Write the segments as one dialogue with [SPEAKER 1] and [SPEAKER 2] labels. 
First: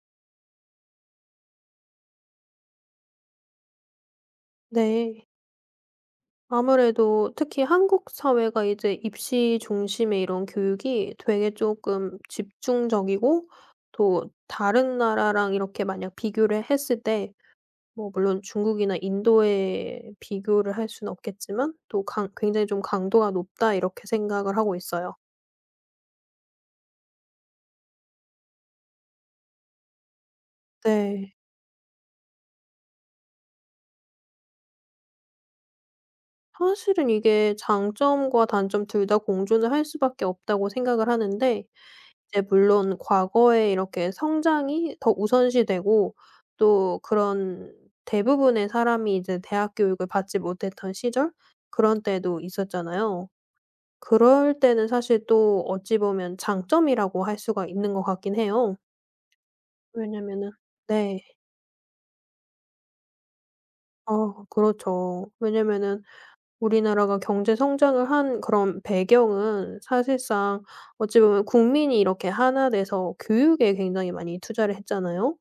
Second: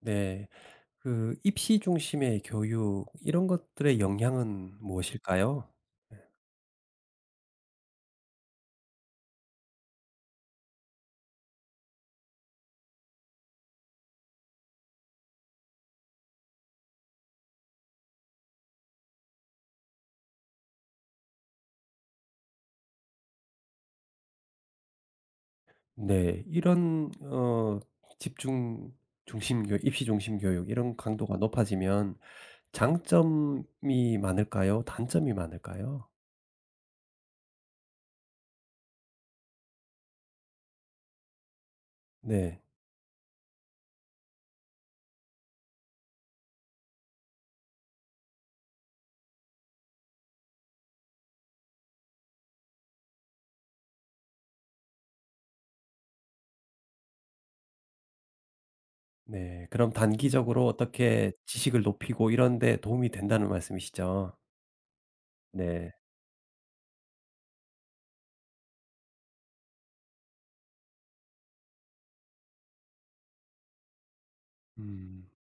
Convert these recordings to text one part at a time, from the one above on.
[SPEAKER 1] 네. 그 입시 중심의 교육 이런 것들의 영향은
[SPEAKER 2] 네.
[SPEAKER 1] 무엇일까요?
[SPEAKER 2] 아무래도 특히 한국 사회가 이제 입시 중심의 이런 교육이 되게 조금 집중적이고, 또 다른 나라랑 이렇게 만약 비교를 했을 때, 뭐 물론 중국이나 인도에 비교를 할 수는 없겠지만 또 강 굉장히 좀 '강도가 높다.' 이렇게 생각을 하고 있어요.
[SPEAKER 1] 네. 이런 어 집중 중심 교육, 입시 중심 교육 이런
[SPEAKER 2] 네.
[SPEAKER 1] 강도가 높아지면 장점이 많을까요? 단점이 많을까요?
[SPEAKER 2] 사실은 이게 장점과 단점 둘 다 공존을 할 수밖에 없다고 생각을 하는데, 이제
[SPEAKER 1] 네.
[SPEAKER 2] 물론 과거에 이렇게 성장이 더 우선시되고, 또 그런, 대부분의 사람이 이제 대학 교육을 받지 못했던 시절, 그런 때도 있었잖아요. 그럴 때는 사실 또 어찌 보면 장점이라고 할 수가 있는 것 같긴 해요.
[SPEAKER 1] 네. 그럼
[SPEAKER 2] 왜냐면은
[SPEAKER 1] 단기적으로
[SPEAKER 2] 네.
[SPEAKER 1] 어떻게 지식을 높이고 이런 데 도움이 된다는 말씀이시죠?
[SPEAKER 2] 어 그렇죠.
[SPEAKER 1] 네.
[SPEAKER 2] 왜냐면은 우리나라가 경제 성장을 한 그런 배경은, 사실상 어찌 보면 국민이 이렇게 하나 돼서 교육에 굉장히 많이 투자를
[SPEAKER 1] 음.
[SPEAKER 2] 했잖아요.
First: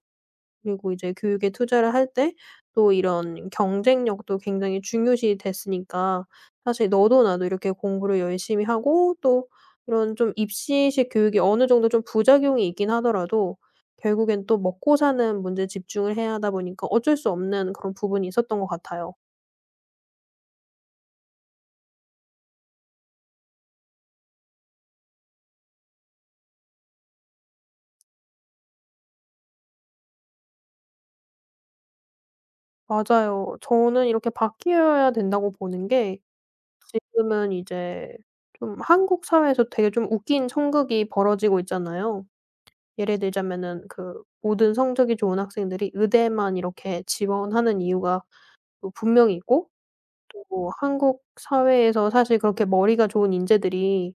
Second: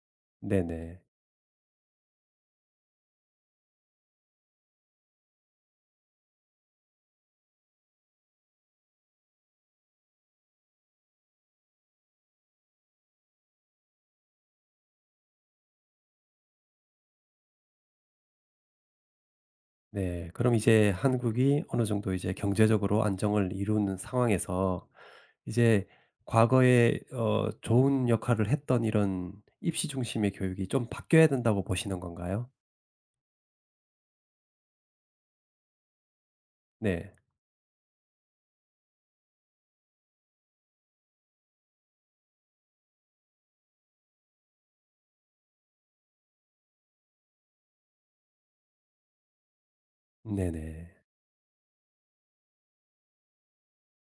[SPEAKER 2] 그리고
[SPEAKER 1] 네네.
[SPEAKER 2] 이제 교육에 투자를 할 때 또 이런 경쟁력도 굉장히 중요시 됐으니까, 사실 너도 나도 이렇게 공부를 열심히 하고, 또 이런 좀 입시식 교육이 어느 정도 좀 부작용이 있긴 하더라도 결국엔 또 먹고 사는 문제에 집중을 해야 하다 보니까 어쩔 수 없는 그런 부분이 있었던 것 같아요.
[SPEAKER 1] 네. 그럼 이제 한국이 어느 정도 이제 경제적으로 안정을 이루는 상황에서 이제 과거에 좋은 역할을 했던 이런 입시 중심의 교육이 좀 바뀌어야 된다고 보시는 건가요?
[SPEAKER 2] 맞아요. 저는 이렇게 바뀌어야 된다고 보는 게,
[SPEAKER 1] 네.
[SPEAKER 2] 지금은 이제 좀 한국 사회에서 되게 좀 웃긴 천극이 벌어지고 있잖아요. 예를 들자면은, 그 모든 성적이 좋은 학생들이 의대만 이렇게 지원하는 이유가 또 분명히 있고, 또
[SPEAKER 1] 네네.
[SPEAKER 2] 한국 사회에서 사실 그렇게 머리가 좋은 인재들이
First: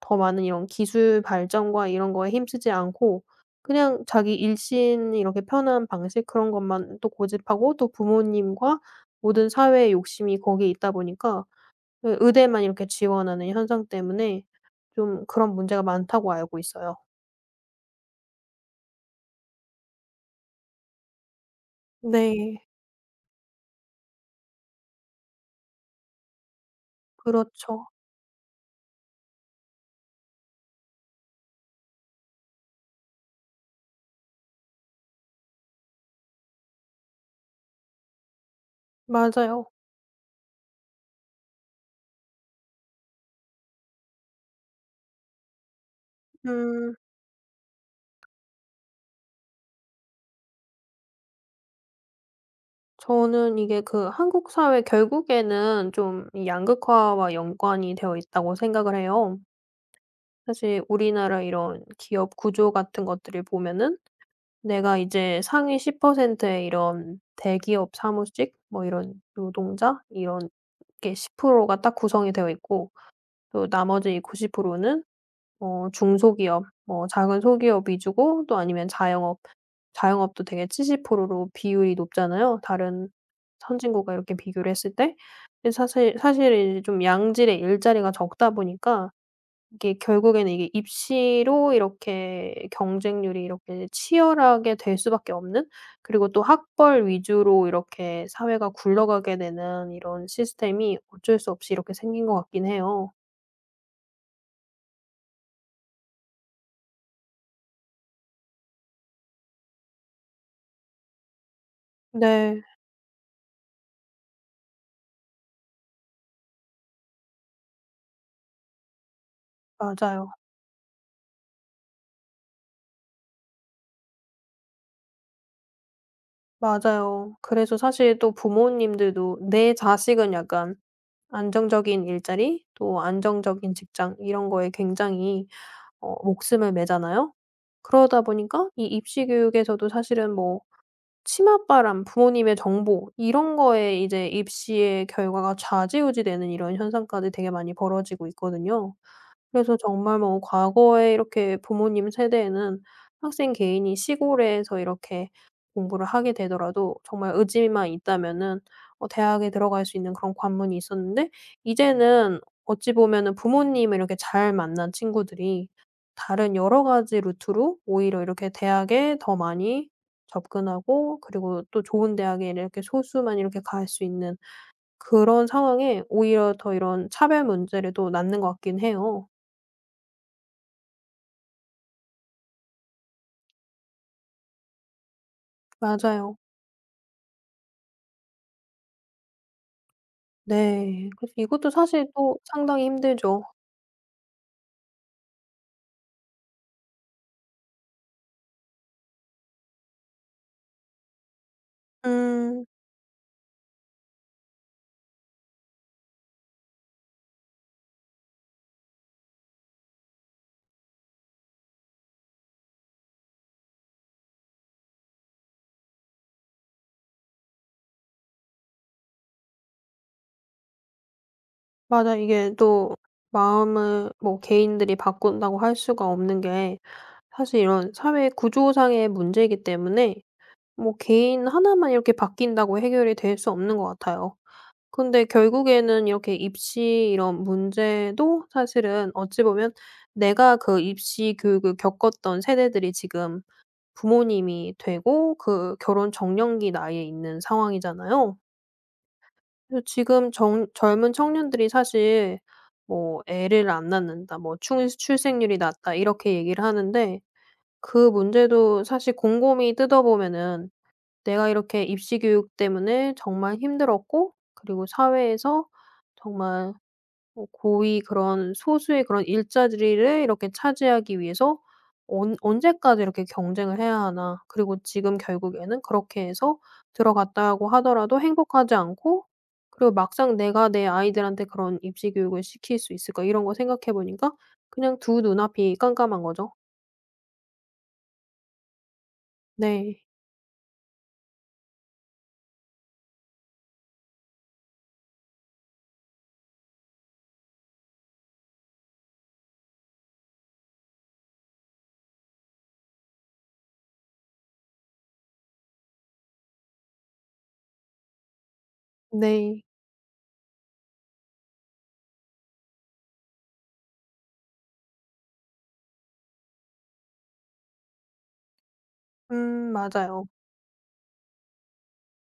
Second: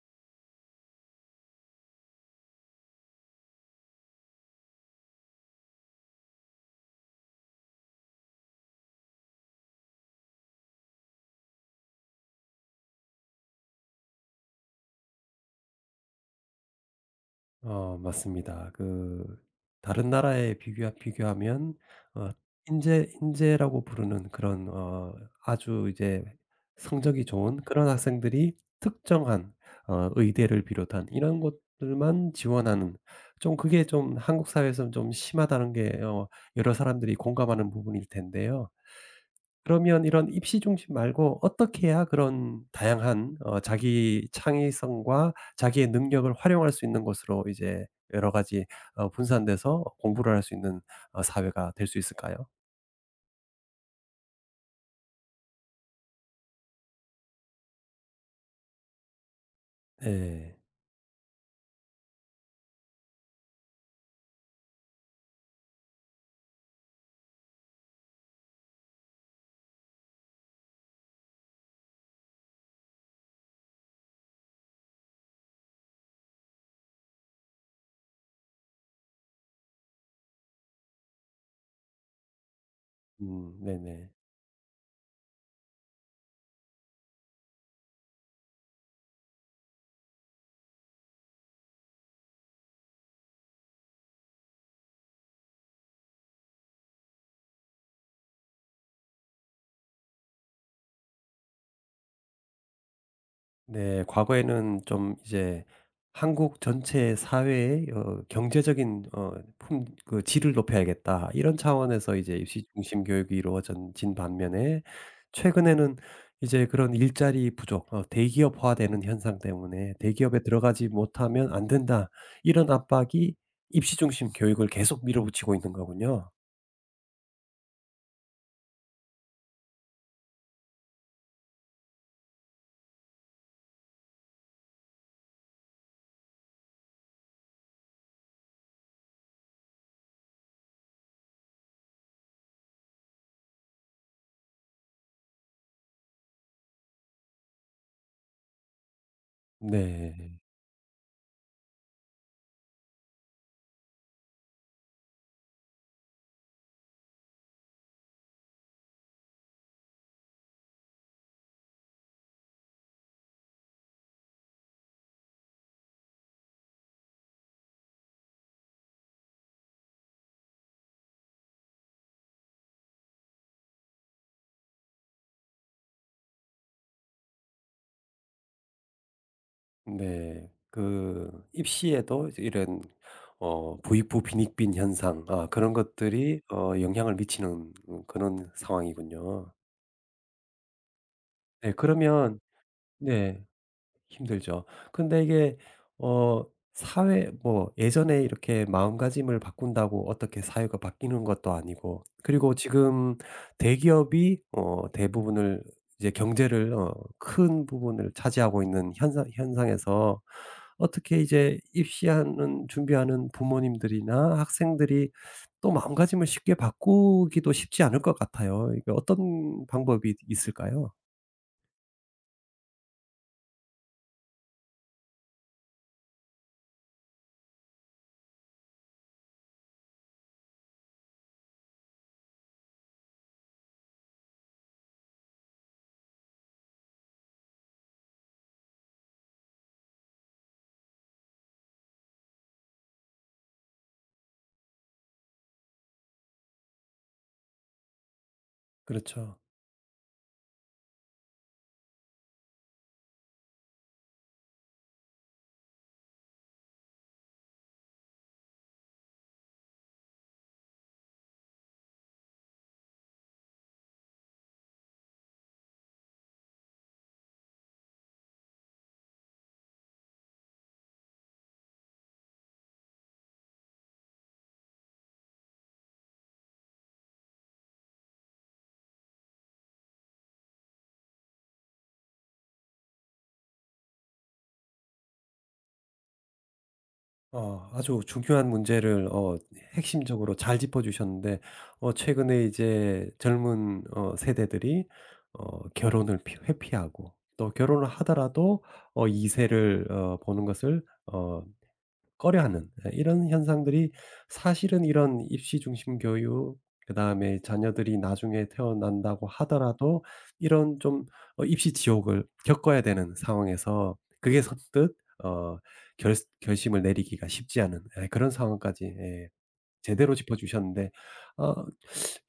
[SPEAKER 2] 더 많은 이런 기술 발전과 이런 거에 힘쓰지 않고 그냥 자기 일신 이렇게 편한 방식 그런 것만 또 고집하고, 또 부모님과 모든 사회의 욕심이 거기에 있다 보니까 그 의대만 이렇게 지원하는 현상 때문에 좀 그런 문제가 많다고 알고 있어요.
[SPEAKER 1] 맞습니다. 그 다른 나라에 비교하면 어
[SPEAKER 2] 네.
[SPEAKER 1] 인재라고 부르는 그런 아주 이제 성적이 좋은 그런
[SPEAKER 2] 그렇죠.
[SPEAKER 1] 학생들이 특정한 의대를 비롯한 이런 곳들만 지원하는, 좀 그게 좀 한국 사회에서는 좀 심하다는 게 여러 사람들이 공감하는 부분일 텐데요.
[SPEAKER 2] 맞아요.
[SPEAKER 1] 그러면 이런 입시 중심 말고 어떻게 해야 그런 다양한 자기 창의성과 자기의 능력을 활용할 수
[SPEAKER 2] 음.
[SPEAKER 1] 있는 것으로 이제 여러 가지 분산돼서 공부를 할 수 있는 사회가 될 수 있을까요?
[SPEAKER 2] 저는 이게 그 한국 사회 결국에는 좀이 양극화와 연관이 되어 있다고 생각을 해요.
[SPEAKER 1] 네,
[SPEAKER 2] 사실 우리나라 이런 기업 구조 같은 것들을 보면은, 내가 이제 상위 10%의 이런 대기업 사무직, 뭐 이런 노동자, 이런 게 10%가 딱 구성이 되어 있고, 또 나머지 90%는 어 중소기업, 뭐 작은 소기업 위주고, 또 아니면 자영업. 자영업도 되게 70%로 비율이 높잖아요, 다른
[SPEAKER 1] 네네.
[SPEAKER 2] 선진국과 이렇게 비교를 했을 때. 근데 사실 이제 좀 양질의 일자리가 적다 보니까, 이게 결국에는, 이게 입시로 이렇게 경쟁률이 이렇게 치열하게 될 수밖에 없는, 그리고 또 학벌 위주로 이렇게 사회가 굴러가게 되는 이런 시스템이 어쩔 수 없이 이렇게 생긴 것 같긴 해요.
[SPEAKER 1] 네. 과거에는 좀 이제 한국 전체 사회의 경제적인 어 품 그 질을 높여야겠다 이런 차원에서 이제 입시
[SPEAKER 2] 네.
[SPEAKER 1] 중심 교육이 이루어진 반면에, 최근에는 이제 그런 일자리 부족, 대기업화되는 현상 때문에
[SPEAKER 2] 맞아요.
[SPEAKER 1] '대기업에 들어가지 못하면 안 된다.' 이런 압박이 입시 중심 교육을 계속 밀어붙이고 있는 거군요.
[SPEAKER 2] 맞아요. 그래서 사실 또 부모님들도 내 자식은 약간 안정적인 일자리, 또 안정적인 직장 이런 거에 굉장히 목숨을 매잖아요. 그러다 보니까 이 입시 교육에서도 사실은 뭐 치맛바람, 부모님의 정보 이런 거에 이제 입시의 결과가 좌지우지되는 이런 현상까지 되게 많이 벌어지고 있거든요. 그래서 정말,
[SPEAKER 1] 네.
[SPEAKER 2] 뭐 과거에 이렇게 부모님 세대에는 학생 개인이 시골에서 이렇게 공부를 하게 되더라도 정말 의지만 있다면은 대학에 들어갈 수 있는 그런 관문이 있었는데, 이제는 어찌 보면은 부모님을 이렇게 잘 만난 친구들이 다른 여러 가지 루트로 오히려 이렇게 대학에 더 많이 접근하고, 그리고 또 좋은 대학에 이렇게 소수만 이렇게 갈 수 있는 그런 상황에 오히려 더 이런 차별 문제를 또 낳는 것 같긴 해요.
[SPEAKER 1] 네. 그 입시에도 이제 이런 부익부 빈익빈 현상, 그런
[SPEAKER 2] 맞아요.
[SPEAKER 1] 것들이 영향을 미치는 그런 상황이군요.
[SPEAKER 2] 네. 그래서 이것도
[SPEAKER 1] 네
[SPEAKER 2] 사실 또
[SPEAKER 1] 그러면
[SPEAKER 2] 상당히 힘들죠.
[SPEAKER 1] 네. 힘들죠. 근데 이게 어 사회, 뭐 예전에 이렇게 마음가짐을 바꾼다고 어떻게 사회가 바뀌는 것도 아니고, 그리고
[SPEAKER 2] 음.
[SPEAKER 1] 지금 대기업이 대부분을, 이제 경제를 큰 부분을 차지하고 있는 현상에서 어떻게 이제 입시하는 준비하는 부모님들이나 학생들이 또 마음가짐을 쉽게 바꾸기도 쉽지 않을 것 같아요. 이게 어떤 방법이 있을까요?
[SPEAKER 2] 맞아, 이게 또 마음을 뭐 개인들이 바꾼다고 할 수가 없는 게, 사실 이런 사회 구조상의 문제이기 때문에, 뭐 개인 하나만 이렇게 바뀐다고 해결이 될 수 없는 것 같아요. 근데 결국에는 이렇게 입시, 이런 문제도 사실은 어찌 보면, 내가 그 입시 교육을 겪었던 세대들이 지금 부모님이 되고, 그 결혼 적령기 나이에 있는 상황이잖아요.
[SPEAKER 1] 그렇죠.
[SPEAKER 2] 그래서 지금 정 젊은 청년들이 사실, 뭐 "애를 안 낳는다." 뭐 "출 출생률이 낮다." 이렇게 얘기를 하는데, 그 문제도 사실 곰곰이 뜯어보면은, 내가 이렇게 입시 교육 때문에 정말 힘들었고, 그리고 사회에서 정말 고위 그런 소수의 그런 일자리를 이렇게 차지하기 위해서 언 '언제까지 이렇게 경쟁을 해야 하나.' 그리고 지금 결국에는 그렇게 해서 들어갔다고 하더라도 행복하지 않고, 그리고 막상 '내가 내 아이들한테 그런 입시 교육을 시킬 수 있을까?' 이런 거 생각해 보니까 그냥 두 눈앞이 깜깜한 거죠.
[SPEAKER 1] 아주 중요한 문제를
[SPEAKER 2] 네.
[SPEAKER 1] 핵심적으로 잘 짚어 주셨는데, 최근에 이제 젊은 세대들이 결혼을 피 회피하고, 또 결혼을 하더라도 2세 세를 보는 것을 꺼려하는, 예, 이런 현상들이 사실은 이런 입시 중심 교육, 그다음에 자녀들이 나중에 태어난다고
[SPEAKER 2] 네.
[SPEAKER 1] 하더라도 이런 좀 입시 지옥을 겪어야 되는 상황에서 그게 선뜻 어 결 결심을 내리기가 쉽지 않은, 예, 그런 상황까지 예
[SPEAKER 2] 음,
[SPEAKER 1] 제대로
[SPEAKER 2] 맞아요.
[SPEAKER 1] 짚어주셨는데, 어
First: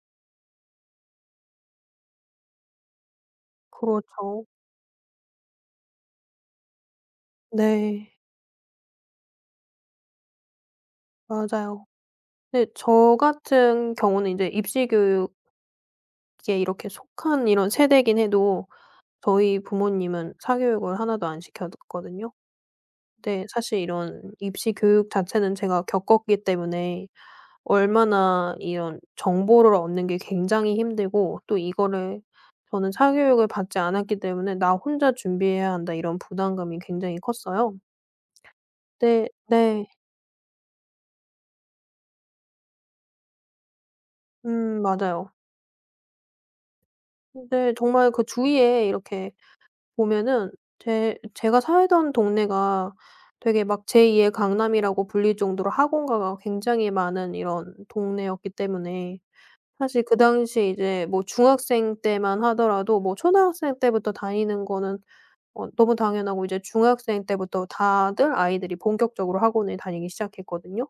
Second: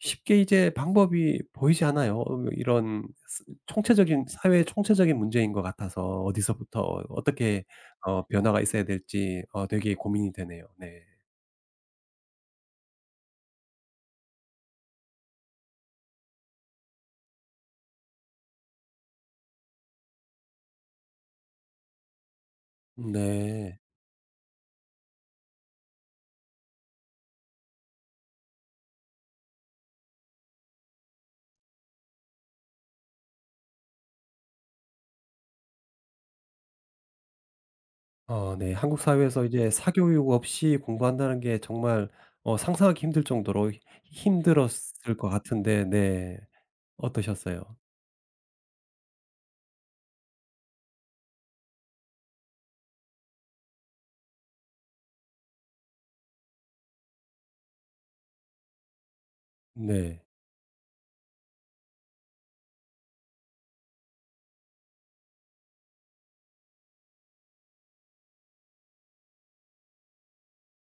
[SPEAKER 1] 쉽게 이제 방법이 보이지 않아요. 이런 스 총체적인
[SPEAKER 2] 그렇죠.
[SPEAKER 1] 사회의 총체적인 문제인 것 같아서 어디서부터 어떻게
[SPEAKER 2] 네.
[SPEAKER 1] 변화가 있어야 될지 되게 고민이 되네요. 네.
[SPEAKER 2] 맞아요. 근데 저 같은 경우는 이제 입시 교육 이게 이렇게 속한 이런 세대이긴 해도, 저희 부모님은 사교육을 하나도 안 시켰거든요. 근데
[SPEAKER 1] 네.
[SPEAKER 2] 사실 이런 입시 교육 자체는 제가 겪었기 때문에, 얼마나 이런 정보를 얻는 게 굉장히 힘들고, 또 이거를, 저는 사교육을 받지 않았기 때문에 '나 혼자 준비해야 한다.' 이런 부담감이 굉장히 컸어요.
[SPEAKER 1] 어. 네. 한국
[SPEAKER 2] 네.
[SPEAKER 1] 사회에서 이제
[SPEAKER 2] 네.
[SPEAKER 1] 사교육 없이 공부한다는 게 정말 상상하기 힘들 정도로 히
[SPEAKER 2] 음,
[SPEAKER 1] 힘들었을 것
[SPEAKER 2] 맞아요.
[SPEAKER 1] 같은데 네. 어떠셨어요?
[SPEAKER 2] 근데 정말 그 주위에 이렇게 보면은, 제 제가 살던 동네가 되게 막 제2의 강남이라고 불릴 정도로 학원가가 굉장히 많은 이런 동네였기 때문에, 사실 그
[SPEAKER 1] 네.
[SPEAKER 2] 당시 이제, 뭐 중학생 때만 하더라도, 뭐 초등학생 때부터 다니는 거는 너무 당연하고, 이제 중학생 때부터 다들 아이들이 본격적으로 학원을 다니기 시작했거든요.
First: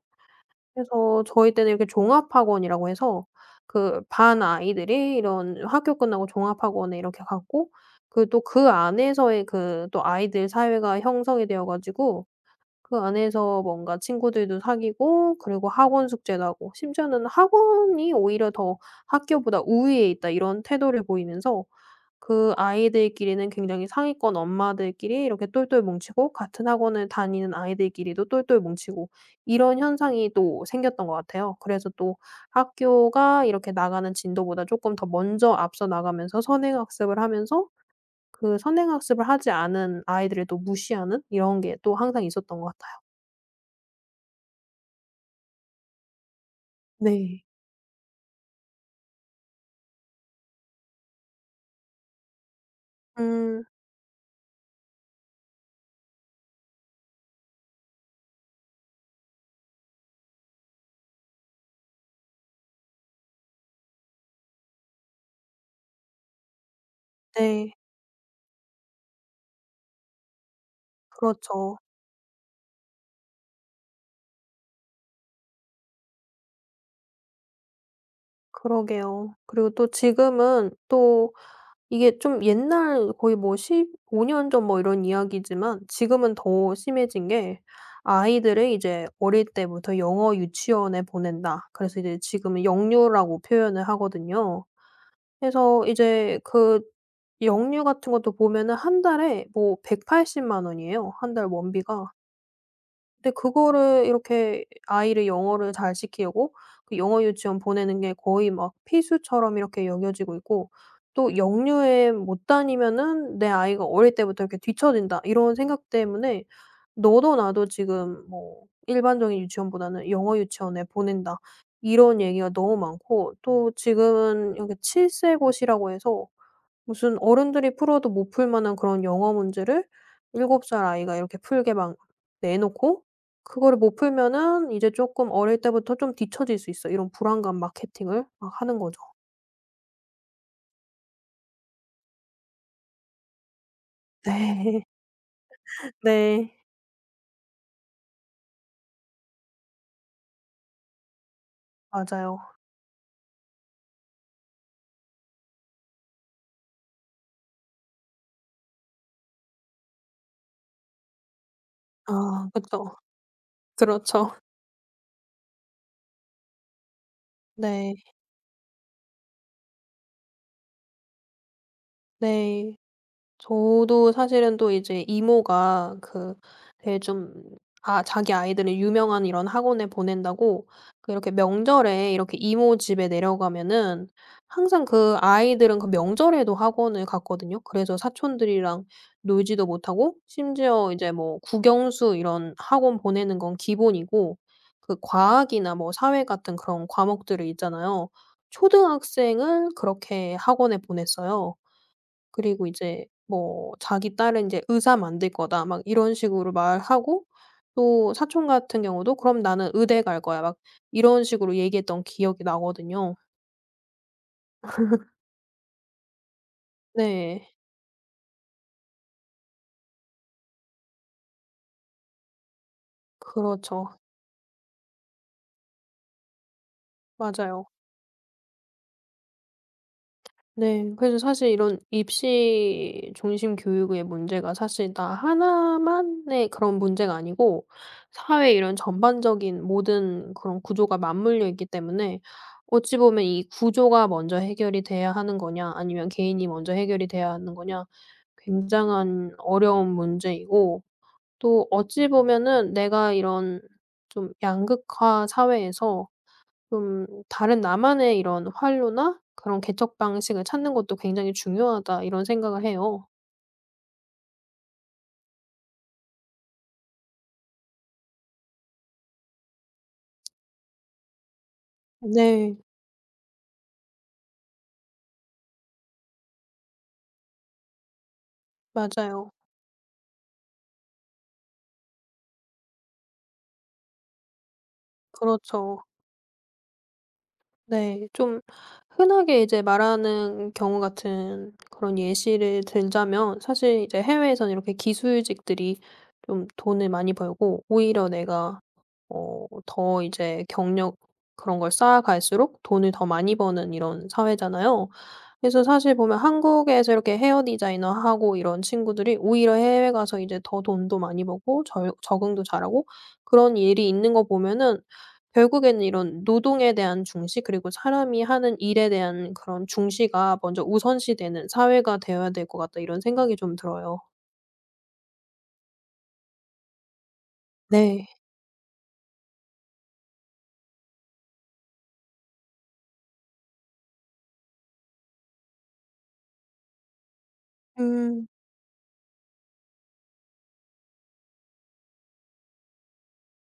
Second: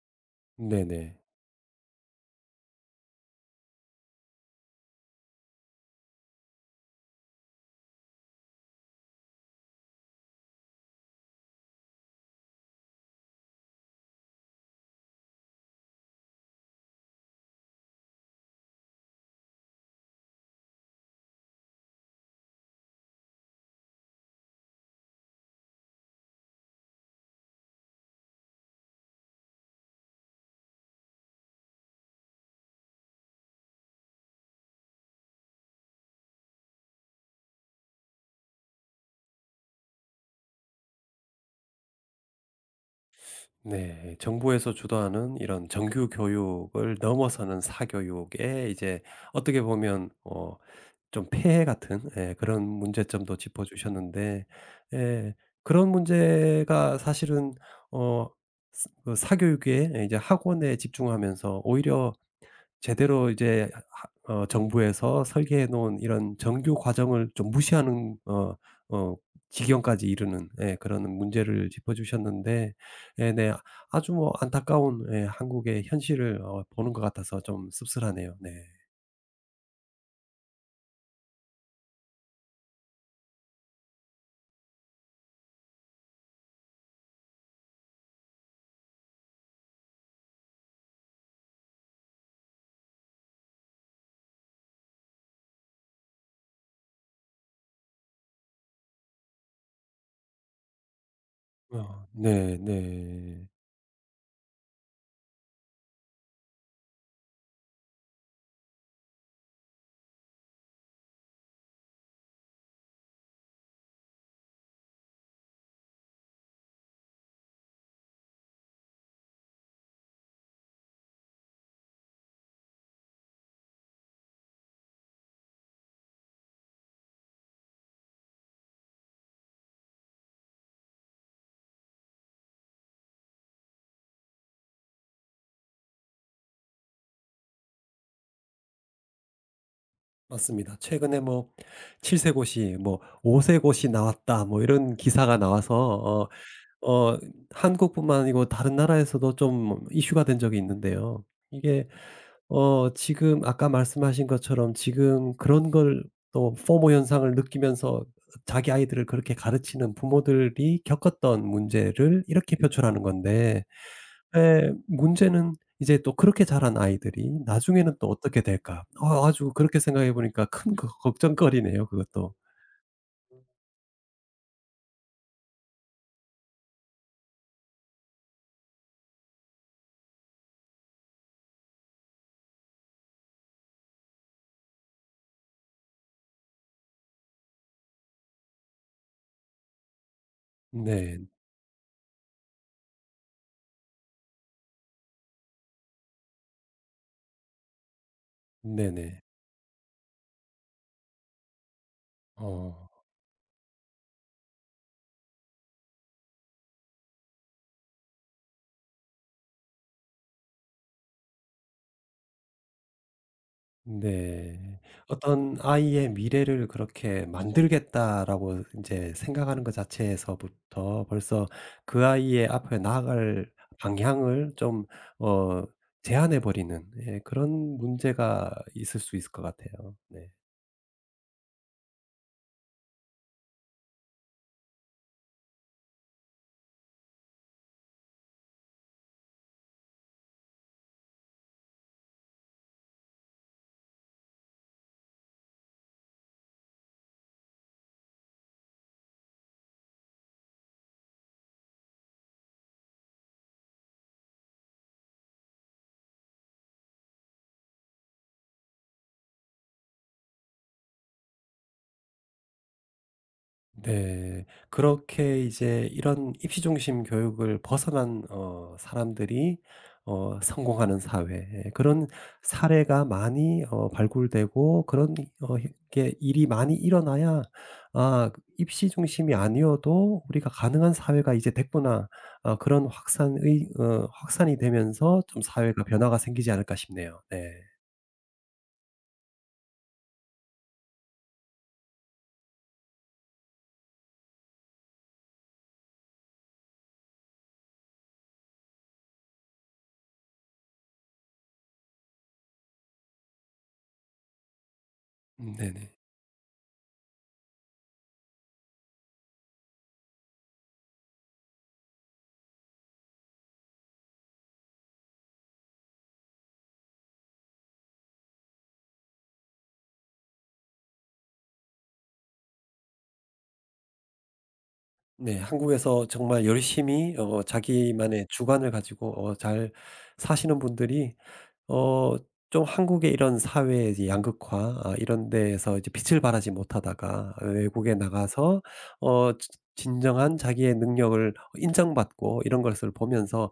[SPEAKER 1] 네네.
[SPEAKER 2] 그래서 저희 때는 이렇게 종합학원이라고 해서, 그 반 아이들이 이런 학교 끝나고 종합학원에 이렇게 갔고, 그 또 그 안에서의 그 또 아이들 사회가 형성이 되어 가지고 그 안에서 뭔가 친구들도 사귀고, 그리고 학원 숙제도 하고, 심지어는 학원이 오히려 더 학교보다 우위에 있다 이런 태도를 보이면서, 그 아이들끼리는 굉장히 상위권 엄마들끼리 이렇게 똘똘 뭉치고, 같은 학원을 다니는 아이들끼리도 똘똘 뭉치고, 이런 현상이 또 생겼던 것 같아요. 그래서 또 학교가 이렇게 나가는 진도보다 조금 더 먼저 앞서 나가면서 선행학습을 하면서, 그 선행학습을 하지 않은 아이들을 또 무시하는 이런 게 또 항상 있었던 것 같아요.
[SPEAKER 1] 네. 정부에서 주도하는 이런 정규 교육을
[SPEAKER 2] 네.
[SPEAKER 1] 넘어서는 사교육에 이제 어떻게 보면 좀 폐해 같은, 예, 그런 문제점도 짚어
[SPEAKER 2] 음.
[SPEAKER 1] 주셨는데, 예, 그런 문제가 사실은 어 스 그 사교육에, 예, 이제 학원에 집중하면서 오히려 제대로 이제 하 어 정부에서 설계해 놓은 이런 정규 과정을 좀
[SPEAKER 2] 네.
[SPEAKER 1] 무시하는 어 지경까지 이르는, 예, 그런 문제를
[SPEAKER 2] 그렇죠.
[SPEAKER 1] 짚어 주셨는데, 예 네, 아주 뭐 안타까운, 예, 한국의 현실을 보는 것 같아서 좀 씁쓸하네요. 네.
[SPEAKER 2] 그러게요. 그리고 또 지금은 또 이게 좀 옛날 거의, 뭐 15년 전, 뭐 이런 이야기지만 지금은 더 심해진 게, 아이들을 이제 어릴 때부터 영어 유치원에 보낸다. 그래서 이제 지금은 영유라고 표현을 하거든요. 그래서 이제 그 영유 같은 것도 보면은 한 달에 뭐 180만 원이에요, 한 달 원비가.
[SPEAKER 1] 네
[SPEAKER 2] 근데
[SPEAKER 1] 네.
[SPEAKER 2] 그거를 이렇게 아이를 영어를 잘 시키려고 그 영어 유치원 보내는 게 거의 막 필수처럼 이렇게 여겨지고 있고, 또 영유에 못 다니면은 '내 아이가 어릴 때부터 이렇게 뒤처진다.' 이런 생각 때문에 너도 나도 지금 뭐 "일반적인 유치원보다는 영어 유치원에 보낸다." 이런 얘기가 너무 많고, 또 지금은 여기 7세 곳이라고 해서 무슨 어른들이 풀어도 못 풀 만한 그런 영어 문제를 7살 아이가 이렇게 풀게 막 내놓고, 그거를 못 풀면은 '이제 쪼끔 어릴 때부터 좀 뒤처질 수 있어.' 이런 불안감 마케팅을 막 하는 거죠.
[SPEAKER 1] 맞습니다. 최근에 뭐 7세 세 고시 뭐 5세 세 고시 나왔다 뭐
[SPEAKER 2] 네.
[SPEAKER 1] 이런 기사가 나와서
[SPEAKER 2] 네.
[SPEAKER 1] 어 한국뿐만 아니고 다른 나라에서도 좀 이슈가 된 적이 있는데요. 이게
[SPEAKER 2] 맞아요.
[SPEAKER 1] 지금 아까 말씀하신 것처럼 지금 그런 걸 또 포모 현상을 느끼면서 자기 아이들을 그렇게 가르치는 부모들이 겪었던 문제를
[SPEAKER 2] 아
[SPEAKER 1] 이렇게
[SPEAKER 2] 그쵸.
[SPEAKER 1] 표출하는 건데,
[SPEAKER 2] 그렇죠.
[SPEAKER 1] 문제는 이제 또 그렇게 자란 아이들이 나중에는
[SPEAKER 2] 네.
[SPEAKER 1] 또 어떻게 될까? 아주 그렇게 생각해 보니까 큰 거 걱정거리네요, 그것도.
[SPEAKER 2] 네. 저도 사실은 또 이제 이모가 그 되게 좀 자기 아이들을 유명한 이런 학원에 보낸다고, 그 이렇게 명절에 이렇게 이모 집에 내려가면은 항상 그 아이들은 그 명절에도 학원을 갔거든요. 그래서 사촌들이랑 놀지도 못하고, 심지어 이제
[SPEAKER 1] 네.
[SPEAKER 2] 뭐 국영수 이런 학원 보내는 건 기본이고, 그 과학이나 뭐 사회 같은 그런 과목들을 있잖아요.
[SPEAKER 1] 네네.
[SPEAKER 2] 초등학생을 그렇게 학원에 보냈어요. 그리고
[SPEAKER 1] 어.
[SPEAKER 2] 이제 뭐 자기 딸은 이제 "의사 만들 거다." 막 이런 식으로 말하고, 또 사촌 같은 경우도 "그럼 나는 의대 갈 거야." 막 이런 식으로 얘기했던 기억이 나거든요.
[SPEAKER 1] 네. 어떤 아이의 미래를 그렇게
[SPEAKER 2] 네.
[SPEAKER 1] 만들겠다라고 이제 생각하는 것 자체에서부터 벌써 그 아이의 앞으로 나아갈
[SPEAKER 2] 그렇죠.
[SPEAKER 1] 방향을 좀 어 제한해 버리는, 예,
[SPEAKER 2] 맞아요.
[SPEAKER 1] 그런 문제가 있을 수 있을 것 같아요. 네.
[SPEAKER 2] 네. 그래서 사실 이런 입시 중심 교육의 문제가 사실 나 하나만의 그런 문제가 아니고 사회 이런 전반적인 모든 그런 구조가 맞물려 있기 때문에, 어찌 보면 이 구조가 먼저 해결이 돼야 하는 거냐 아니면 개인이 먼저 해결이 돼야 하는 거냐, 굉장한 어려운 문제이고, 또 어찌 보면은 내가 이런 좀 양극화 사회에서 좀 다른 나만의 이런 활로나 그런 개척 방식을 찾는 것도 굉장히 중요하다 이런 생각을 해요.
[SPEAKER 1] 네. 그렇게 이제 이런 입시 중심 교육을 벗어난 사람들이 성공하는 사회, 예, 그런
[SPEAKER 2] 네.
[SPEAKER 1] 사례가 많이 발굴되고 그런 어 게, 일이 많이 일어나야 '아 그 입시
[SPEAKER 2] 맞아요.
[SPEAKER 1] 중심이 아니어도 우리가 가능한 사회가 이제 됐구나.' 그런 확산의 어 확산이 되면서 좀
[SPEAKER 2] 그렇죠.
[SPEAKER 1] 사회가 변화가 생기지 않을까 싶네요. 네.
[SPEAKER 2] 네. 좀 흔하게 이제 말하는 경우 같은 그런 예시를 들자면, 사실 이제 해외에서는 이렇게 기술직들이 좀 돈을 많이 벌고, 오히려 내가 더 이제 경력, 그런 걸 쌓아갈수록 돈을 더 많이 버는 이런 사회잖아요. 그래서
[SPEAKER 1] 네네.
[SPEAKER 2] 사실 보면 한국에서 이렇게 헤어 디자이너 하고 이런 친구들이 오히려 해외 가서 이제 더 돈도 많이 벌고 절 적응도 잘하고, 그런 일이 있는 거 보면은, 결국에는 이런 노동에 대한 중시, 그리고 사람이 하는 일에 대한 그런 중시가 먼저 우선시되는 사회가 되어야 될 것 같다 이런 생각이 좀 들어요.
[SPEAKER 1] 네. 한국에서 정말 열심히
[SPEAKER 2] 네.
[SPEAKER 1] 자기만의 주관을 가지고 잘 사시는 분들이 어 좀 한국의 이런 사회의 이제 양극화, 이런 데에서 이제 빛을 발하지 못하다가 외국에
[SPEAKER 2] 음.
[SPEAKER 1] 나가서 어 지 진정한 자기의 능력을 인정받고 이런 것을 보면서,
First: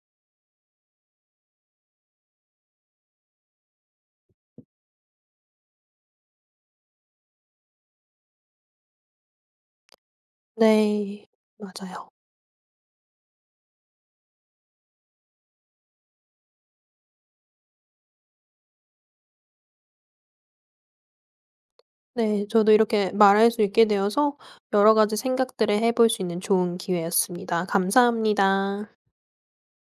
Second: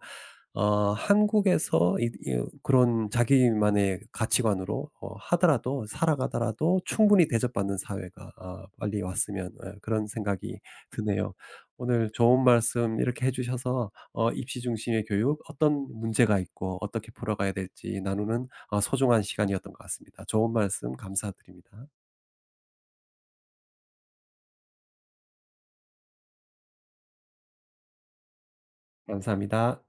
[SPEAKER 1] 한국에서 이 그런 자기만의 가치관으로 어 하더라도 살아가더라도 충분히 대접받는 사회가 빨리 왔으면, 그런 생각이
[SPEAKER 2] 네.
[SPEAKER 1] 드네요. 오늘
[SPEAKER 2] 맞아요.
[SPEAKER 1] 좋은 말씀 이렇게 해 주셔서 입시 중심의 교육, 어떤 문제가 있고 어떻게 풀어가야 될지 나누는 소중한 시간이었던 것 같습니다. 좋은 말씀 감사드립니다.
[SPEAKER 2] 네. 저도 이렇게 말할 수 있게 되어서 여러 가지 생각들을 해볼 수 있는 좋은 기회였습니다. 감사합니다.
[SPEAKER 1] 감사합니다.